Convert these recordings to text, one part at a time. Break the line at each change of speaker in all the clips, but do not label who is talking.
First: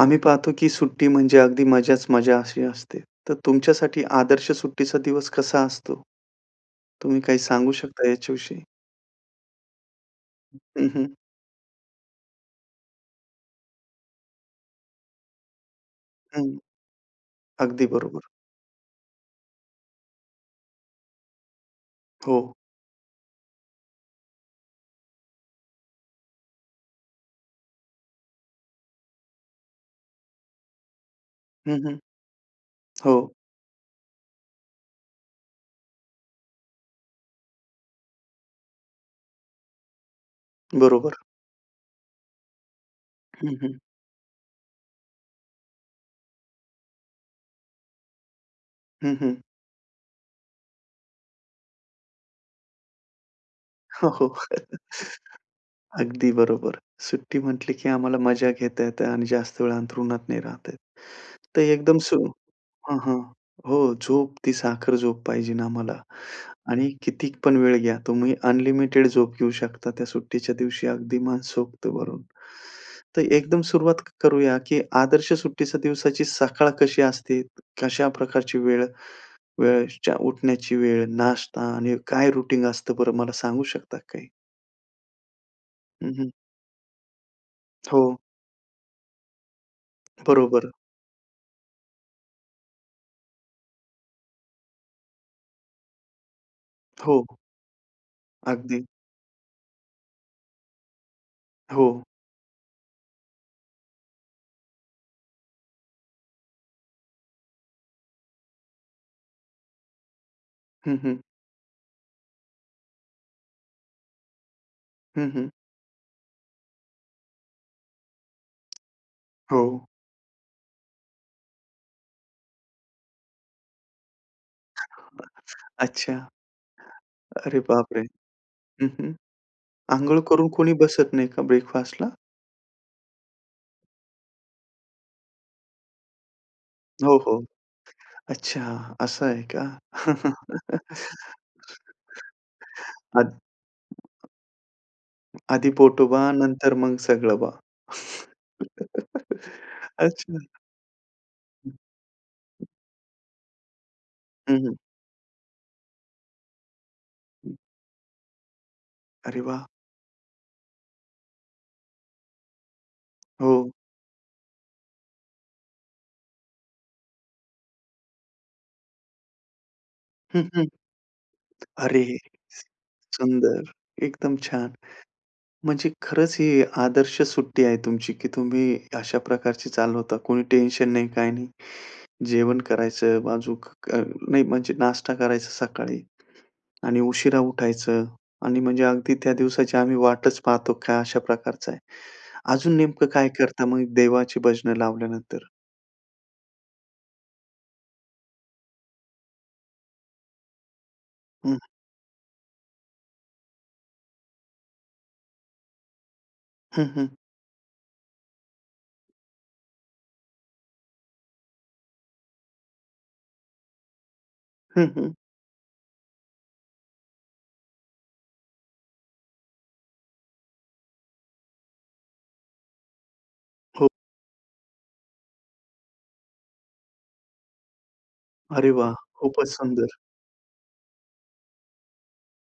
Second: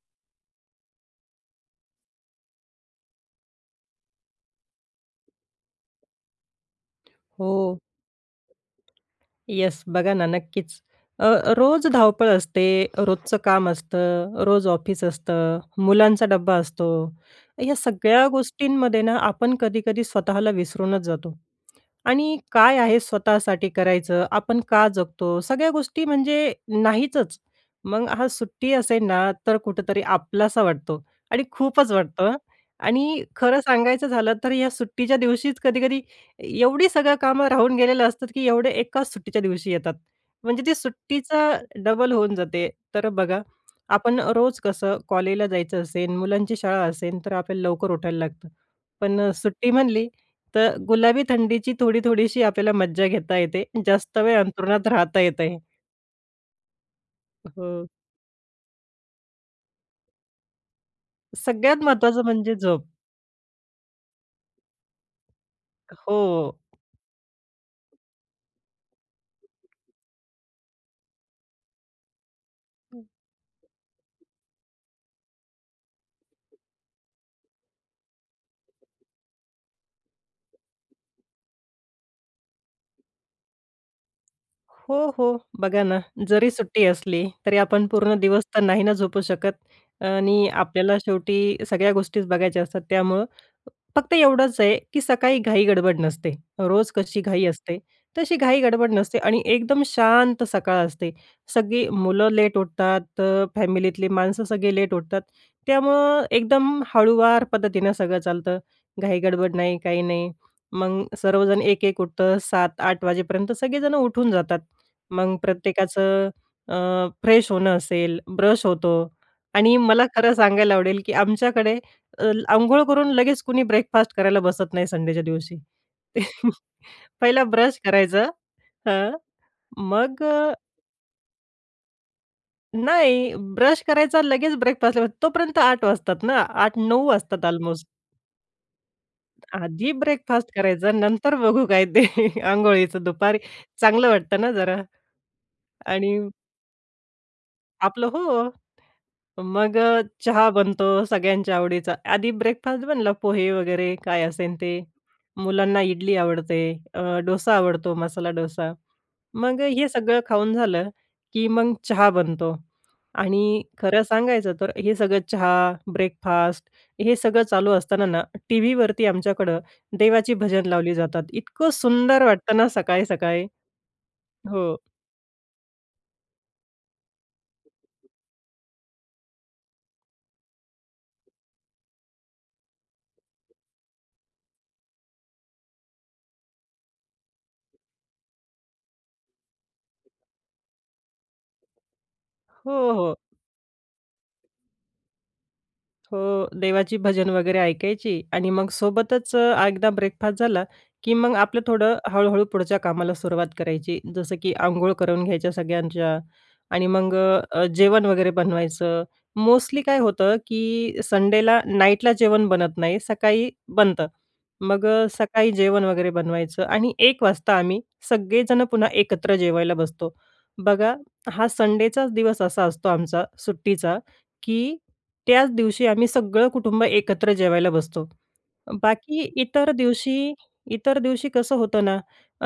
आम्ही पाहतो, की सुट्टी म्हणजे अगदी मजाच मजा अशी असते. तर तुमच्यासाठी आदर्श सुट्टीचा दिवस कसा असतो? तुम्ही काही सांगू
हो.
शकता याच्याविषयी?
येस, बघा ना, नक्कीच,
हं, हं.
अ, रोज धावपळ असते, रोजचं काम असतं, रोज ऑफिस असतं, मुलांचा
हं,
डब्बा असतो. या
अगदी
सगळ्या
बरोबर.
गोष्टींमध्ये ना, आपण कधीकधी स्वतःला विसरूनच जातो आणि
हो.
काय आहे, स्वतःसाठी करायचं, आपण का जगतो, सगळ्या गोष्टी म्हणजे नाहीचच. मग हां, सुट्टी असेल ना, तर कुठेतरी आपलासा वाटतो आणि
हं,
खूपच
हं,
वाटतं. आणि
हो.
खरं सांगायचं झालं, तर या सुट्टीच्या दिवशीच कधीकधी एवढी सगळी कामं राहून गेलेली असतात, की एवढं एकाच सुट्टीच्या दिवशी येतात, म्हणजे ती
बरोबर.
सुट्टीचा डबल होऊन जाते. तर बघा,
हं, हं.
आपण रोज कसं, कॉलेजला जायचं असेल, मुलांची शाळा असेल, तर आपल्याला लवकर उठायला लागतं.
हं,
पण
हं.
सुट्टी म्हटली, तर गुलाबी थंडीची थोडी-थोडीशी आपल्याला मज्जा घेता येते,
हो,
जास्त
हो.
वेळ अंथरुणात राहता येत आहे.
अगदी बरोबर, सुट्टी म्हटली,
हो.
की आम्हाला मजा घेता येत आणि जास्त वेळ अंथरुणात नाही राहता येत, तर
सगळ्यात
एकदम,
महत्त्वाचं
सो
म्हणजे झोप.
हां, हां, हो, झोप ती साखर झोप पाहिजेलं आम्हाला
हो.
आणि किती पण वेळ घ्या तुम्ही, अनलिमिटेड झोप घेऊ शकता त्या सुट्टीच्या दिवशी, अगदी मनसोक्त भरून.
हं.
तर एकदम सुरुवात करूया, की आदर्श सुट्टीच्या दिवसाची सकाळ कशी असते, कशा प्रकारची वेळ वेळच्या उठण्याची वेळ, नाश्ता आणि काय रूटीन असतं, बरं, मला सांगू शकता काही?
हो, हो, बघा ना,
हं, हं.
जरी सुट्टी असली, तरी आपण पूर्ण
हो.
दिवस तर नाही ना झोपू शकत आणि
बरोबर.
आपल्याला शेवटी सगळ्या गोष्टीच बघायच्या असतात. त्यामुळं फक्त एवढंच आहे, की सकाळी घाई-गडबड नसते. रोज कशी
हो.
घाई असते, तशी
अगदी.
घाई-गडबड नसते आणि एकदम शांत सकाळ असते. सगळी
हो.
मुलं लेट उठतं, फॅमिलीतली माणसं सगळे लेट उठतात, त्यामुळं एकदम हळूवार पद्धतीनं सगळं चालतं, घाई-गडबड नाही, काही नाही.
हं,
मग
हं.
सर्वजण एक-एक उठतात, सात-आठ वाजेपर्यंत सगळेजण उठून जातात.
हं,
मग
हं.
प्रत्येकाचं अ, फ्रेश होणं असेल, ब्रश होतो
हो.
आणि मला खरं सांगायला आवडेल, की आमच्याकडे अंघोळ करून लगेच कुणी ब्रेकफास्ट करायला बसत नाही, संडेच्या दिवशी.
[unintelligible] अच्छा.
पहिला
अरे
ब्रश
बापरे.
करायचं,
हं, हं,
हं,
अंघोळ
मग
करून कोणी बसत नाही का, ब्रेकफास्टला?
नाही, ब्रश करायचा लगेच ब्रेकफास्टला, तोपर्यंत 8 वाजतात ना, 8-9
हो, हो,
वाजतात. अल्मोस्ट.
अच्छा असं आहे का?
आधी ब्रेकफास्ट करायचा, नंतर बघू काय ते अंघोळीचं, दुपारी
आधी
चांगलं वाटतं ना जरा.
आधी
आणि
पोटोबा, नंतर मग सगळोबा
आपलं हो. मग
अच्छा.
चहा बनतो सगळ्यांच्या आवडीचा, आधी ब्रेकफास्ट बनला पोहे वगैरे काय असेल
हं, हं.
ते, मुलांना इडली आवडते अ, डोसा आवडतो, मसाला डोसा.
अरे
मग
वाह!
हे सगळं खाऊन झालं की मग, चहा बनतो आणि
हो.
खरं सांगायचं तर, हे सगळं चहा ब्रेकफास्ट हे सगळं चालू असताना ना, टीव्हीवरती आमच्याकडं देवाची
हं, हं.
भजन लावली जातात, इतकं
अरे
सुंदर वाटतं ना, सकाळी-सकाळी
सुंदर! एकदम छान!
हो.
म्हणजे खरंच ही आदर्श सुट्टी आहे तुमची की तुम्ही अशा प्रकारची चालवता, कोणी टेन्शन नाही, काही नाही. जेवण करायचं अजुक अ, नाही म्हणजे नाश्ता करायचा सकाळी आणि उशिरा उठायचं आणि म्हणजे अगदी, त्या दिवसाची आम्ही वाटच पाहतो का अशा प्रकारचं आहे. अजून
हो,
नेमकं
हो.
काय करता मग देवाची भजनं लावल्यानंतर?
हो. देवाची भजन वगैरे ऐकायची आणि मग सोबतच एकदा ब्रेकफास्ट झाला, की मग
हं.
आपलं थोडं हळू-हळू पुढच्या कामाला सुरुवात करायची. जसं की अंघोळ करून घ्यायच्या सगळ्यांच्या.
हं,
आणि मग
हं.
अ, अ, जेवण वगैरे बनवायचं. मोस्टली काय होतं, की संडेला नाईटला जेवण बनत नाही, सकाळी बनतं. मग
हं,
अ,
हं.
सकाळी जेवण वगैरे बनवायचं आणि एक वाजता आम्ही सगळेजण पुन्हा एकत्र जेवायला बसतो. बघा हा संडेचाच दिवस असा असतो आमचा
हो.
सुट्टीचा, की त्याच दिवशी आम्ही सगळं कुटुंब एकत्र जेवायला बसतो.
अरे वा!
बाकी
खूपच
इतर
सुंदर.
दिवशी इतर दिवशी कसं होतं ना,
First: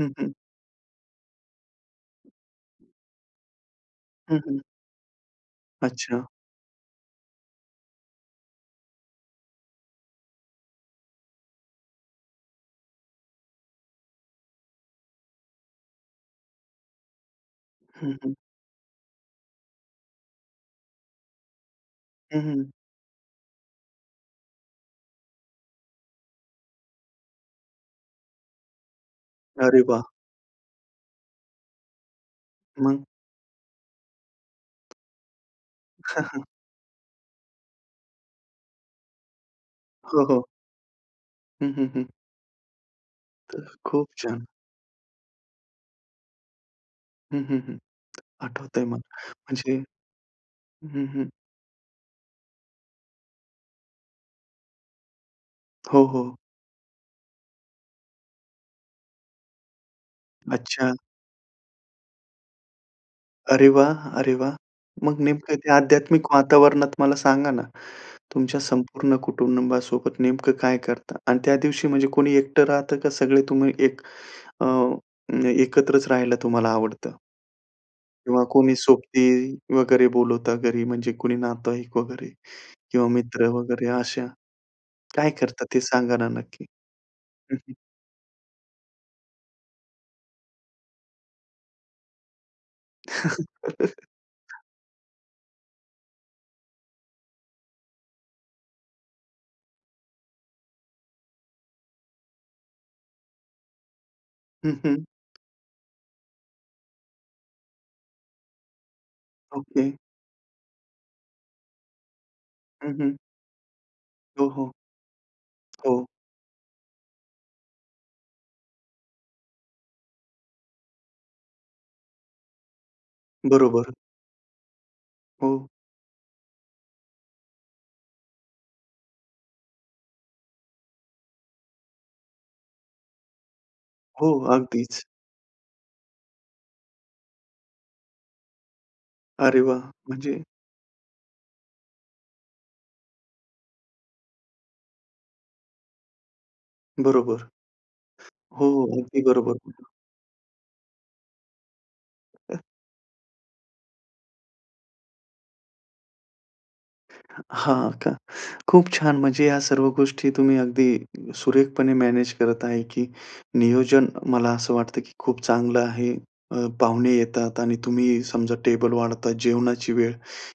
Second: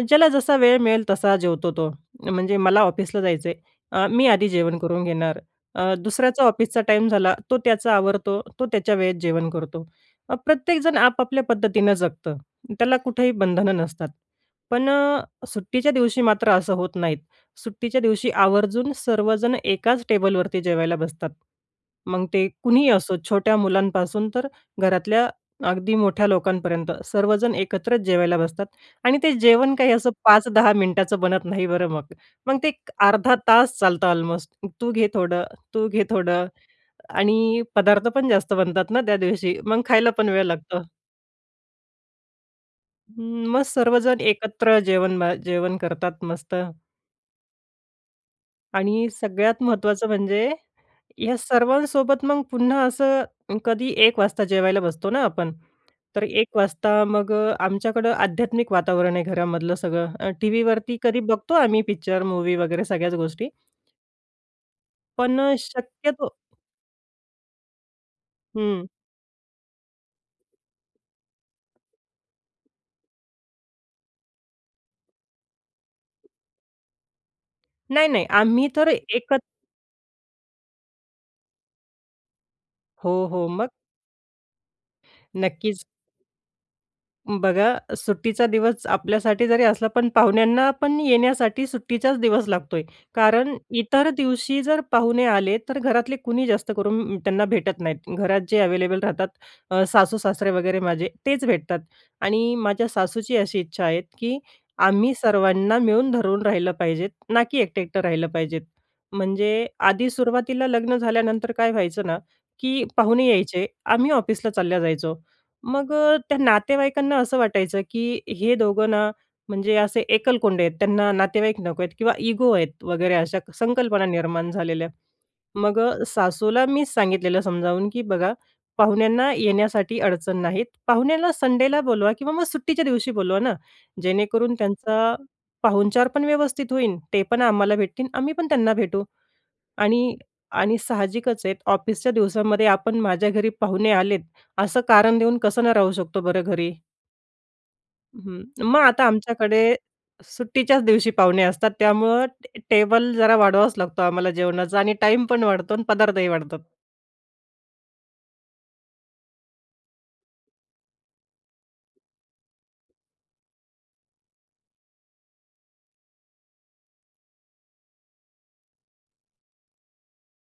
हं,
ज्याला
हं.
जसा वेळ मिळेल तसा जेवतो तो. म्हणजे मला ऑफिसला जायचं आहे अ, मी
हं,
आधी
हं.
जेवण करून घेणार. अ,
अच्छा.
दुसऱ्याचा ऑफिसचा टाईम झाला तो त्याचा आवरतो. तो त्याच्या वेळेत जेवण करतो. प्रत्येकजण आपापल्या पद्धतीनं जगतं. त्याला कुठेही बंधनं नसतात. पण अ, सुट्टीच्या दिवशी मात्र असं होत नाहीत. सुट्टीच्या
हं,
दिवशी
हं.
आवर्जून सर्वजण एकाच टेबलवरती जेवायला बसतात. मग
हं,
ते
हं.
कुणीही असो छोट्या मुलांपासून तर घरातल्या अगदी मोठ्या लोकांपर्यंत. सर्वजण एकत्रच जेवायला बसतात. आणि ते जेवण
अरे
काही
वा!
असं 5-10 मिनिटाचं बनत नाही बरं मग. मग ते
मग?
अर्धा तास चालतं ऑलमोस्ट. तू घे थोडं, तू घे थोडं आणि पदार्थ पण जास्त बनतात ना त्या दिवशी. मग खायला
हो,
पण
हो.
वेळ लागतो.
हं, हं, हं.
मग
तर खूप
सर्वजण
छान.
एकत्र जेवण बा जेवण करतात, मस्त.
हं, हं, हं. आठवतंय मला,
आणि सगळ्यात
म्हणजे
महत्त्वाचं म्हणजे
हं, हं.
या सर्वांसोबत, मग पुन्हा असं कधी 1 वाजता जेवायला बसतो ना आपण,
हो,
तर
हो.
1 वाजता मग अ, आमच्याकडं आध्यात्मिक वातावरण आहे घरामधलं, सगळं अ,
अच्छा.
टीव्हीवरती कधी बघतो आम्ही, पिक्चर, मूवी वगैरे सगळ्याच गोष्टी.
अरे वाह! अरे वाह! मग
पण
नेमकं ते आध्यात्मिक
शक्यतो
वातावरणात मला सांगा ना, तुमच्या
हं.
संपूर्ण कुटुंबासोबत नेमकं काय करता आणि त्या दिवशी, म्हणजे कोणी एकटं राहतं का, सगळे तुम्ही एक अ, एकत्रच राहायला तुम्हाला आवडतं?
नाही, नाही.
किंवा
आम्ही
कोणी
तर
सोबती
एकच
वगैरे बोलवता घरी, म्हणजे कोणी नातेवाईक वगैरे किंवा
हो,
मित्र
हो. मग?
वगैरे, अशा काय करता ते
नक्कीच.
सांगा ना, नक्की. हं, हं.
बघा, सुट्टीचा दिवस आपल्यासाठी जरी असला, पण पाहुण्यांना पण येण्यासाठी सुट्टीचाच दिवस लागतोय. कारण इतर दिवशी जर पाहुणे आले, तर घरातले कुणी जास्त करून त्यांना भेटत नाहीत. घरात जे अवेलेबल राहतात, अ, सासू-सासरे वगैरे माझे, तेच भेटतात आणि माझ्या सासूची अशी इच्छा आहे, की
हं, हं.
आम्ही सर्वांना मिळून धरून राहिलं पाहिजे ना, की एकटं-एकटं राहिलं पाहिजे. म्हणजे
ओके.
आधी सुरुवातीला लग्न झाल्यानंतर काय व्हायचं ना, की
हं, हं.
पाहुणे यायचे, आम्ही
हो,
ऑफिसला
हो.
चालल्या जायचो. मग
हो.
त्या नातेवाईकांना असं वाटायचं, की हे दोघं ना, म्हणजे असे एकलकोंडे आहेत, त्यांना नातेवाईक नको आहेत किंवा इगो आहेत, वगैरे अशा
बरोबर.
संकल्पना निर्माण झालेल्या.
हो.
मग अ, सासूला मी सांगितलेलं, समजावून, की बघा, पाहुण्यांना येण्यासाठी अडचण नाहीत, पाहुण्याला संडेला बोलवा किंवा मग सुट्टीच्या दिवशी बोलवा ना.
हो.
जेणेकरून
अगदीच.
त्यांचा पाहुणचार पण व्यवस्थित होईल, ते पण आम्हाला भेटतील, आम्ही पण त्यांना भेटू.
अरे वाह!
आणि
म्हणजे
आणि साहजिकच आहेत, ऑफिसच्या दिवसामध्ये आपण माझ्या घरी पाहुणे आलेत, असं कारण देऊन कसं न राहू शकतो बरं, घरी.
बरोबर.
हं.
हो.
मग आता
अगदी बरोबर.
आमच्याकडे
[unintelligible]
सुट्टीच्याच दिवशी पाहुणे असतात, त्यामुळं
अ
ट टेबल जरा वाढवावाच लागतो आम्हाला जेवणाचा आणि टाईम पण वाढतो आणि पदार्थही वाढतात.
हां का? खूप छान. म्हणजे या सर्व गोष्टी तुम्ही अगदी सुरेखपणे मॅनेज करत आहे, की नियोजन मला असं वाटतं, की खूप चांगलं आहे. अ, पाहुणे येतात आणि तुम्ही समजा टेबल वाढतात, जेवणाची वेळ,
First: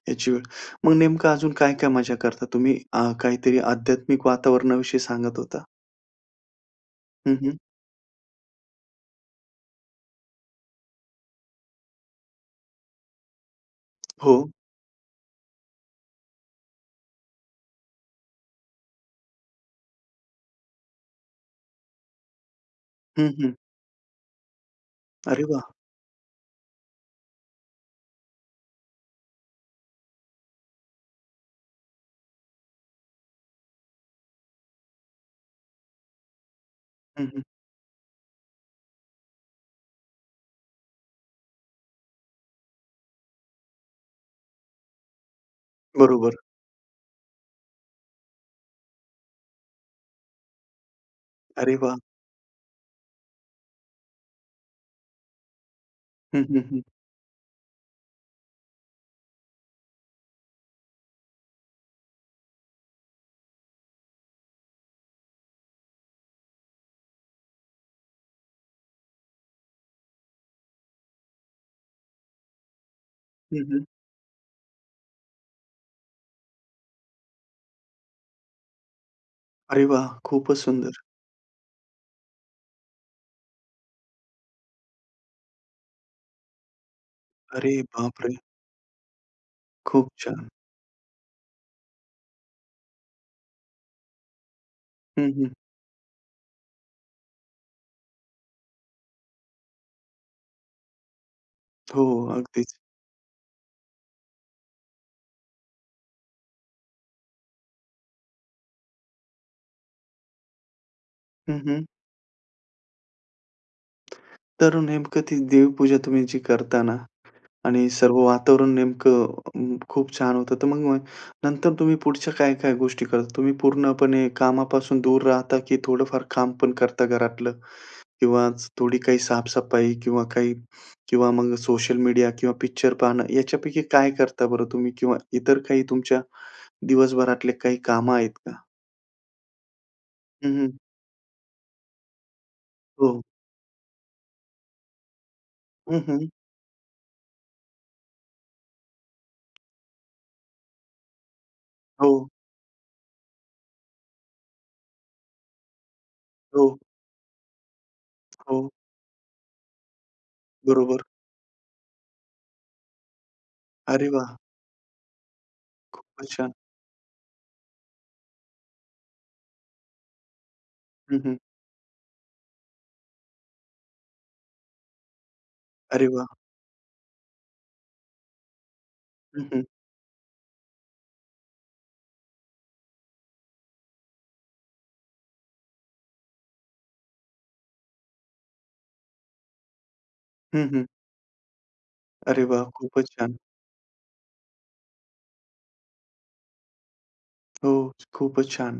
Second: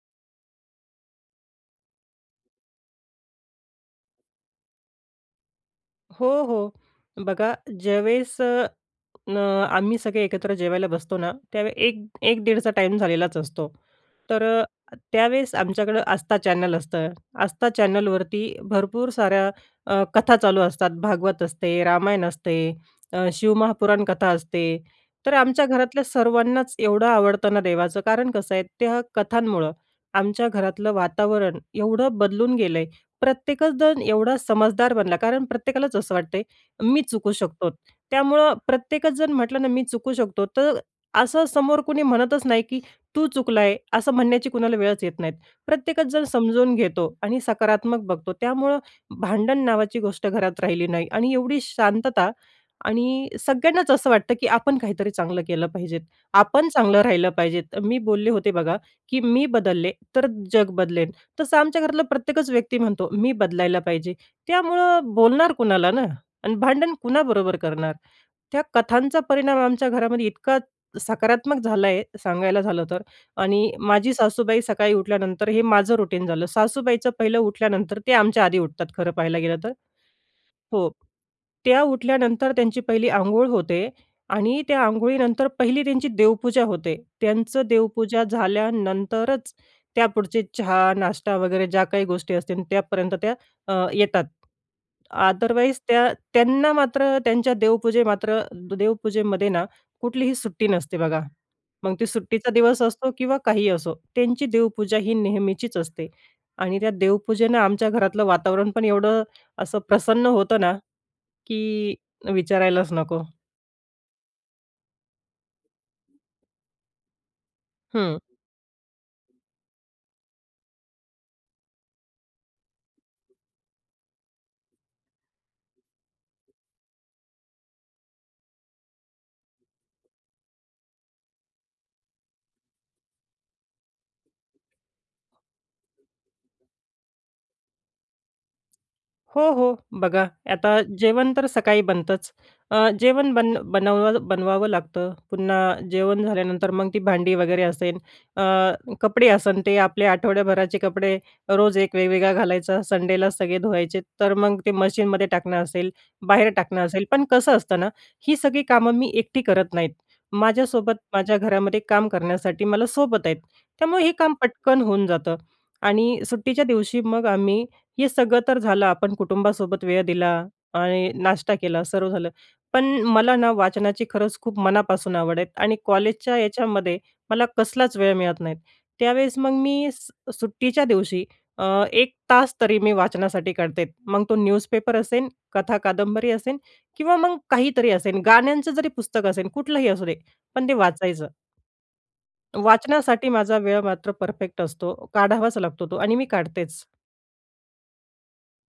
याची वेळ. मग नेमकं अजून काय-काय मजा करता तुम्ही? अ, काहीतरी आध्यात्मिक वातावरणाविषयी सांगत होता.
हो, हो.
हं,
बघा,
हं.
ज्यावेळेस न आम्ही सगळे एकत्र जेवायला बसतो ना, त्यावेळेस 1 1 दीडचा टाईम झालेलाच असतो. तर
हो.
अ, त्यावेळेस आमच्याकडं आस्था चॅनल असतं. आस्था चॅनलवरती भरपूर साऱ्या अ, कथा चालू असतात. भागवत असते, रामायण असते, अ,
हं, हं.
शिवमहापुराण कथा असते. तर
अरे
आमच्या
वाह!
घरातल्या सर्वांनाच एवढं आवडतं ना देवाचं कारण कसं आहे त्या कथांमुळं आमच्या घरातलं वातावरण एवढं बदलून गेलंय, प्रत्येकच जण एवढा समजदार बनला कारण प्रत्येकालाच असं वाटतंय, मी
हं,
चुकू
हं.
शकतो. त्यामुळं प्रत्येकच जण म्हटलं ना, मी चुकू शकतो, तर असं समोर कुणी म्हणतच नाही, की तू चुकलाय. असं म्हणण्याची कुणाला वेळच येत नाही. प्रत्येकच जण
बरोबर.
समजावून घेतो आणि सकारात्मक बघतो. त्यामुळं भांडण नावाची गोष्ट घरात राहिली नाही आणि एवढी
अरे वाह!
शांतता आणि सगळ्यांनाच असं वाटतं, की आपण काहीतरी चांगलं केलं पाहिजे.
हं, हं,
आपण
हं.
चांगलं राहिलं पाहिजे. मी बोलले होते बघा, की "मी बदलले तर जग बदलेल." तसं आमच्या घरातला प्रत्येकच व्यक्ती म्हणतो, "मी बदलायला पाहिजे." त्यामुळं बोलणार कुणाला ना? आणि भांडण कुणाबरोबर करणार? त्या कथांचा परिणाम आमच्या घरामध्ये इतका सकारात्मक झाला आहे, सांगायला झालं तर.
हं,
आणि
हं.
माझी सासूबाई सकाळी उठल्यानंतर हे माझं रुटीन झालं. सासूबाईचं पहिलं उठल्यानंतर ते आमच्या आधी उठतात खरं पाहायला गेलं तर
अरे वाह! खूपच
हो,
सुंदर.
त्या उठल्यानंतर त्यांची पहिली अंघोळ होते आणि त्या अंघोळीनंतर पहिली त्यांची देवपूजा होते. त्यांचं
अरे
देवपूजा
बापरे!
झाल्यानंतरच
खूप
त्यापुढचे
छान!
चहा, नाष्टा वगैरे ज्या काही गोष्टी असतील त्यापर्यंत त्या अ, येतात.
हं, हं.
अदरवाईज त्या त्यांना मात्र त्यांच्या देवपूजा मात्र, द देवपूजेमध्ये ना कुठलीही सुट्टी नसते बघा. मग
हो,
ती सुट्टीचा
अगदीच.
दिवस असतो किंवा काहीही असो. त्यांची देवपूजा ही नेहमीचीच असते आणि त्या देवपूजेनं आमच्या घरातलं वातावरण पण एवढं असं प्रसन्न होतं ना,
हं, हं.
की विचारायलाच नको.
तर नेमकं ती देवपूजा तुम्ही जी करता ना? आणि सर्व
हं.
वातावरण नेमकं अं, खूप छान होतं, तर मग मग नंतर तुम्ही पुढच्या काय-काय गोष्टी करता? तुम्ही पूर्णपणे कामापासून दूर राहता? की थोडंफार काम पण करता घरातलं? किंवा थोडी काही साफसफाई किंवा काही किंवा मग सोशल मीडिया किंवा पिक्चर पाहणं याच्यापैकी काय करता बरं तुम्ही? किंवा इतर काही तुमच्या दिवसभरातले काही कामं आहेत का?
हो, हो. बघा,
हं, हं.
आता जेवण तर सकाळी बनतंच. अ,
हो.
जेवण बन बनव बनवावं लागतं. पुन्हा
हं,
जेवण
हं.
झाल्यानंतर मग ती भांडी वगैरे असेल, अ, कपडे असन ते आपले आठवड्याभराचे कपडे रोज एक
हो.
वेगवेगळा घालायचा, संडेला सगळे धुवायचे, तर मग ते मशीनमध्ये टाकणं असेल, बाहेर
हो.
टाकणं असेल, पण कसं असतं ना, ही सगळी
हो.
कामं मी एकटी करत नाहीत. माझ्यासोबत,
बरोबर.
माझ्या घरामध्ये काम करण्यासाठी मला सोबत आहेत. त्यामुळे
अरे
हे काम
वाह!
पटकन होऊन जातं आणि
खूपच छान!
सुट्टीच्या दिवशी मग आम्ही हे सगळं तर झालं आपण कुटुंबासोबत वेळ दिला आणि
हं, हं.
नाश्ता केला, सर्व झालं, पण मला ना वाचनाची खरंच खूप मनापासून आवड आहे आणि
अरे वाह!
कॉलेजच्या याच्यामध्ये मला कसलाच वेळ मिळत नाही. त्यावेळेस
हं,
मग
हं.
मी स सुट्टीच्या दिवशी अ, 1 तास तरी मी वाचनासाठी काढते. मग तो न्यूजपेपर असेन, कथा, कादंबरी असेल किंवा मग काहीतरी असेल, गाण्यांचं जरी पुस्तक असेल कुठलंही असू दे
हं,
पण ते
हं.
वाचायचं.
अरे वाह! खूपच
वाचण्यासाठी
छान.
माझा वेळ मात्र परफेक्ट असतो. काढावाच लागतो तो आणि मी काढतेच.
हो, खूपच छान,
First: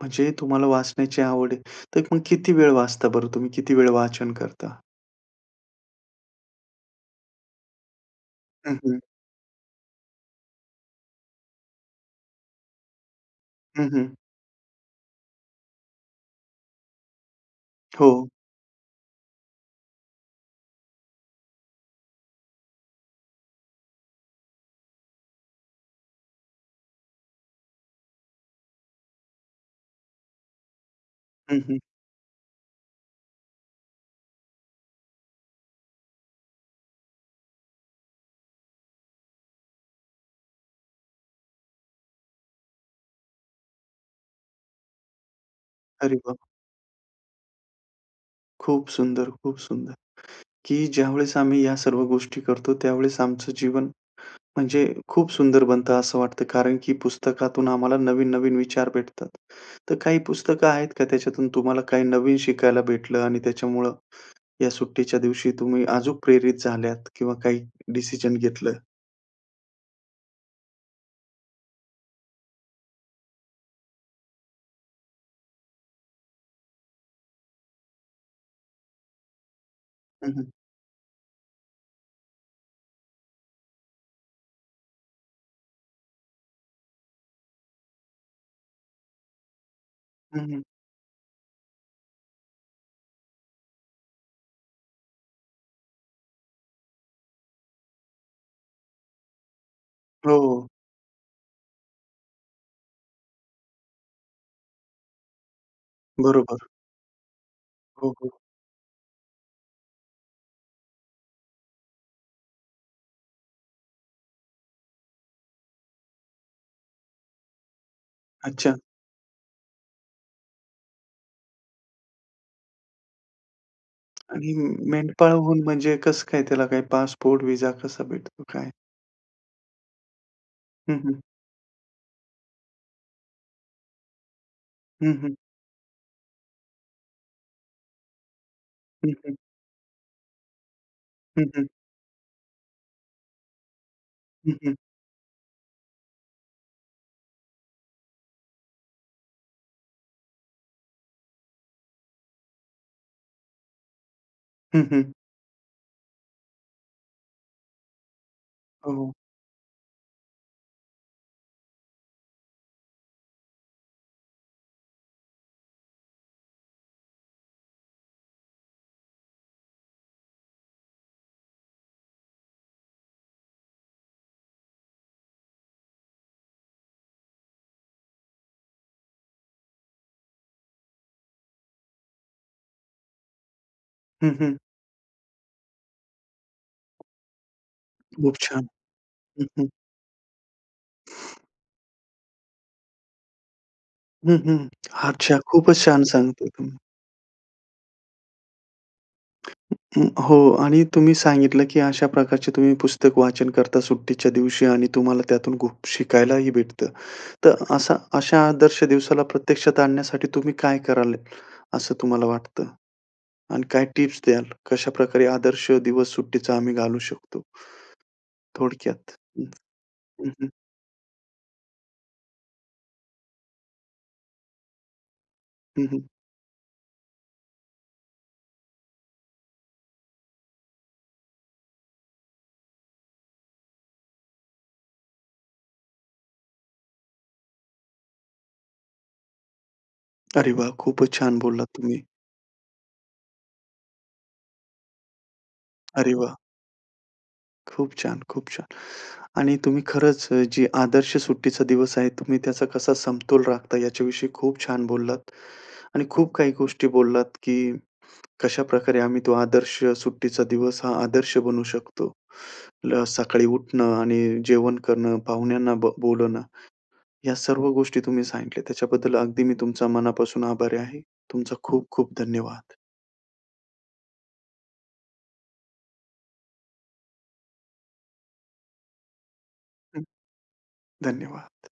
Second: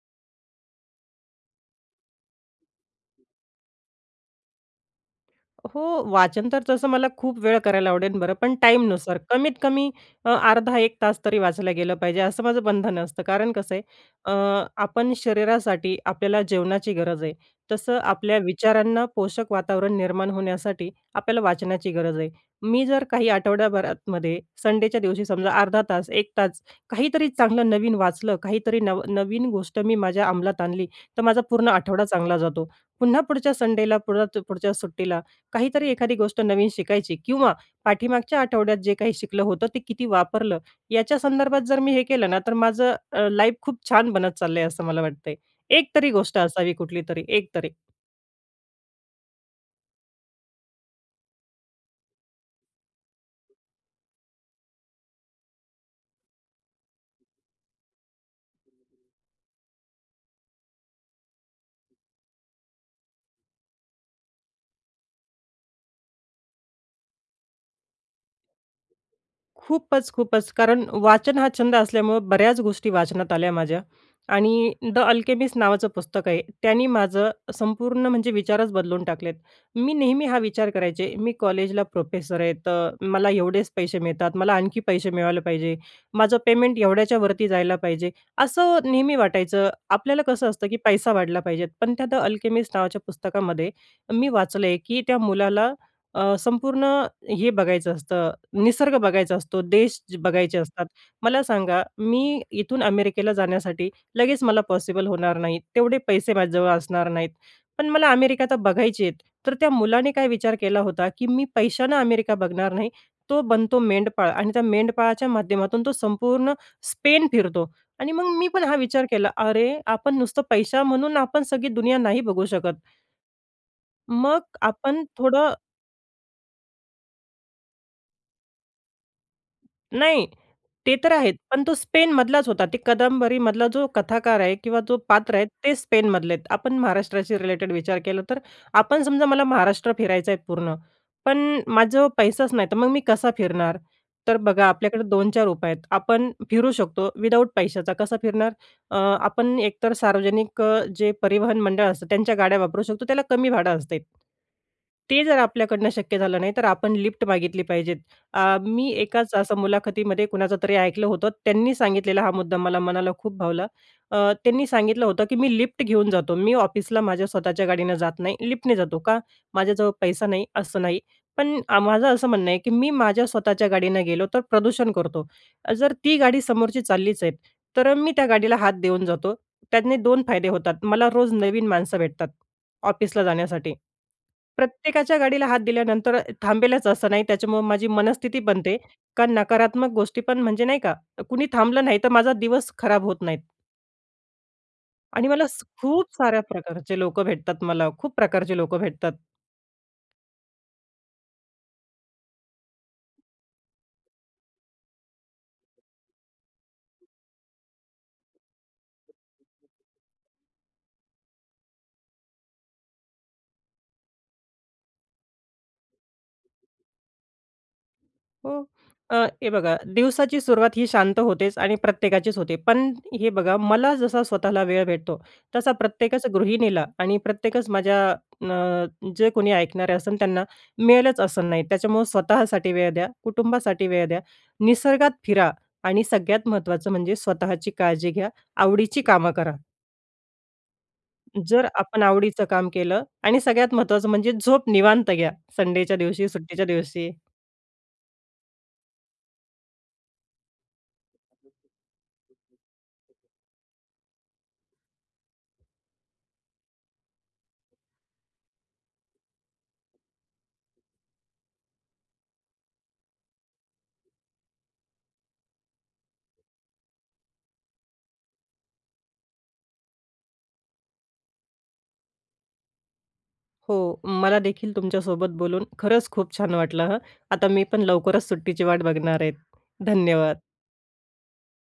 म्हणजे तुम्हाला वाचण्याची आवड आहे. तर मग किती वेळ वाचता बरं तुम्ही, किती वेळ वाचन करता?
हो, वाचन तर तसं मला खूप वेळ करायला आवडेल बरं, पण
हं, हं.
टाईमनुसार कमीत कमी अ, अर्धा-1 तास तरी वाचायला गेलं पाहिजे, असं माझं बंधन असतं. कारण कसं आहे,
हं, हं.
अ, आपण शरीरासाठी आपल्याला जेवणाची गरज आहे, तसं
हो.
आपल्या विचारांना पोषक वातावरण निर्माण होण्यासाठी आपल्याला वाचण्याची गरज आहे. मी जर काही आठवड्याभरातमध्ये, संडेच्या दिवशी, समजा अर्धा तास, 1 तास काहीतरी चांगलं नवीन वाचलं, काहीतरी नवं नवीन गोष्ट मी माझ्या अंमलात आणली, तर माझा
हं,
पूर्ण
हं.
आठवडा चांगला जातो. पुन्हा पुढच्या संडेला पुढ पुढच्या सुट्टीला, काहीतरी एखादी गोष्ट नवीन शिकायची किंवा पाठीमागच्या आठवड्यात जे काही शिकलं होतं, ते किती वापरलं, याच्या संदर्भात जर मी हे केलं ना, तर माझं अ, लाईफ खूप छान बनत चाललंय, असं मला वाटतंय. एकतरी
अरे
गोष्ट
वाह!
असावी, कुठली तरी एकतरी.
खूप सुंदर, खूप सुंदर, की ज्यावेळेस आम्ही या सर्व गोष्टी करतो, त्यावेळेस आमचं जीवन, म्हणजे खूप सुंदर बनतं, असं वाटतं. कारण की पुस्तकातून आम्हाला नवीन-नवीन विचार भेटतात. तर काही पुस्तकं आहेत का, त्याच्यातून तुम्हाला काही नवीन शिकायला भेटलं? आणि त्याच्यामुळं या सुट्टीच्या दिवशी तुम्ही अजूक प्रेरित झाल्यात किंवा काही डिसिजन घेतलं?
खूपच, खूपच, कारण वाचन हा छंद असल्यामुळं बऱ्याच गोष्टी वाचनात आल्या माझ्या आणि द अल्केमिस्ट नावाचं पुस्तक आहे, त्यांनी माझं संपूर्ण म्हणजे विचारच बदलून टाकलेत. मी नेहमी
हं,
हा
हं.
विचार करायचे, मी कॉलेजला प्रोफेसर आहे, तर मला एवढेच पैसे मिळतात, मला आणखी पैसे मिळायला पाहिजे, माझं पेमेंट एवढ्याच्या वरती जायला पाहिजे, असं नेहमी वाटायचं. आपल्याला
हं,
कसं
हं.
असतं, की पैसा वाढला पाहिजे. पण त्या द अल्केमिस्ट नावाच्या पुस्तकामध्ये मी वाचलं, की त्या मुलाला अ, संपूर्ण हे बघायचं असतं, निसर्ग बघायचा असतो, देश बघायचे
हो.
असतात. मला सांगा, मी इथून अमेरिकेला जाण्यासाठी लगेच मला पॉसिबल होणार नाहीत, तेवढे पैसे
बरोबर.
माझ्याजवळ असणार नाहीत. पण मला
हो, हो.
अमेरिका आता बघायचे आहेत. तर त्या मुलाने काय विचार केला होता, की मी पैशानं अमेरिका बघणार नाही, तो बनतो मेंढपाळ आणि त्या मेंढपाळाच्या माध्यमातून तो संपूर्ण स्पेन फिरतो आणि मग मी पण हा
अच्छा.
विचार केला, अरे, आपण नुसतं पैशा म्हणून आपण सगळी दुनिया नाही बघू शकत. मग
आणि
आपण थोडं
मेंढपाळहून म्हणजे कसं काय त्याला काय पासपोर्ट, व्हिसा कसा भेटतो? काय?
नाही, ते
हं,
तर
हं.
आहेत. पण तो स्पेनमधलाच होता. ते कादंबरीमधला जो कथाकार आहे किंवा जो
हं, हं.
पात्र आहे ते स्पेनमधले आहेत. आपण महाराष्ट्राशी रिलेटेड विचार केला तर, आपण
हं,
समजा
हं.
मला महाराष्ट्र फिरायचं आहे पूर्ण, पण
हं, हं.
माझ्याजवळ पैसाच नाही, तर मग मी कसा फिरणार? तर
हं,
बघा
हं.
आपल्याकडे 2-4 उपाय आहेत. आपण फिरू शकतो विदाऊट पैशाचा. कसा फिरणार? अ, आपण एकतर सार्वजनिक अ, जे परिवहन मंडळ असतं, त्यांच्या गाड्या वापरू शकतो. त्याला कमी भाडं असते.
हं, हं.
ते जर आपल्याकडनं शक्य झालं नाही, तर आपण लिफ्ट मागितली पाहिजेत. अ, मी
हो, हो.
एकाच असं मुलाखतीमध्ये कुणाचं तरी ऐकलं होतं. त्यांनी सांगितलेला हा मुद्दा मला मनाला खूप भावला. अ, त्यांनी सांगितलं होतं की मी लिफ्ट घेऊन जातो. मी ऑफिसला माझ्या स्वतःच्या गाडीनं जात नाही. लिफ्टने जातो. का? माझ्याजवळ पैसा नाही असं नाही. पण आ माझं असं म्हणणं आहे की मी माझ्या स्वतःच्या गाडीनं गेलो तर प्रदूषण करतो. अ जर ती गाडी समोरची चाललीच आहे, तर अ, मी त्या गाडीला हात देऊन जातो. त्याने 2 फायदे होतात मला रोज नवीन माणसं भेटतात ऑफिसला जाण्यासाठी.
हं, हं.
प्रत्येकाच्या गाडीला हात दिल्यानंतर अ थांबेलच असं नाही, त्याच्यामुळं माझी
खूप
मनस्थिती
छान.
बनते, कारण
हं, हं.
नकारात्मक गोष्टी पण म्हणजे नाही का, कोणी थांबलं नाही, तर माझा दिवस खराब होत नाहीत.
हं, हं,
आणि
अच्छा,
मला
खूपच छान
खूप साऱ्या
सांगताय तुम्ही.
प्रकारचे लोकं भेटतात, मला खूप प्रकारचे लोकं भेटतात.
हो, आणि तुम्ही सांगितलं, की अशा प्रकारचे तुम्ही पुस्तक वाचन करता सुट्टीच्या दिवशी आणि तुम्हाला त्यातून खूप शिकायलाही भेटत. तर अशा अशा आदर्श दिवसाला प्रत्यक्षात आणण्यासाठी तुम्ही काय कराल, असं तुम्हाला वाटतं आणि काय टिप्स द्याल? कशाप्रकारे आदर्श दिवस सुट्टीचा आम्ही घालू शकतो?
हो,
थोडक्यात,
अ, हे
हं,
बघा, दिवसाची
हं.
सुरुवात ही शांत होतेच आणि प्रत्येकाचीच होते, पण हे बघा, मला जसा स्वतःला वेळ भेटतो, तसा
हं, हं.
प्रत्येकच गृहिणीला आणि प्रत्येकच माझ्या अ, जे कोणी ऐकणारे असन, त्यांना मिळेलच असं नाही. त्याच्यामुळं स्वतःसाठी वेळ द्या, कुटुंबासाठी वेळ द्या, निसर्गात फिरा आणि सगळ्यात महत्त्वाचं म्हणजे स्वतःची काळजी घ्या, आवडीची कामं करा.
अरे वाह! खूपच छान
जर
बोललात तुम्ही.
आपण आवडीचं काम केलं आणि सगळ्यात महत्त्वाचं म्हणजे झोप निवांत घ्या, संडेच्या
अरे
दिवशी,
वाह!
सुट्टीच्या दिवशी.
खूप छान, खूप छान, आणि तुम्ही खरंच जी आदर्श सुट्टीचा दिवस आहे, तुम्ही त्याचा कसा समतोल राखता, याच्याविषयी खूप छान बोललात आणि खूप काही गोष्टी बोललात, की कशाप्रकारे आम्ही तो आदर्श सुट्टीचा दिवस हा आदर्श बनू शकतो. सकाळी उठणं आणि जेवण करणं, पाहुण्यांना बोलवणं, या सर्व गोष्टी तुम्ही सांगितल्या, त्याच्याबद्दल अगदी मी तुमचा मनापासून आभारी आहे, तुमचा खूप-खूप धन्यवाद.
हो, मला देखील तुमच्यासोबत बोलून खरंच खूप छान वाटलं, हं, आता मी पण लवकरच सुट्टीची वाट बघणार आहे.
हं,
धन्यवाद.
धन्यवाद.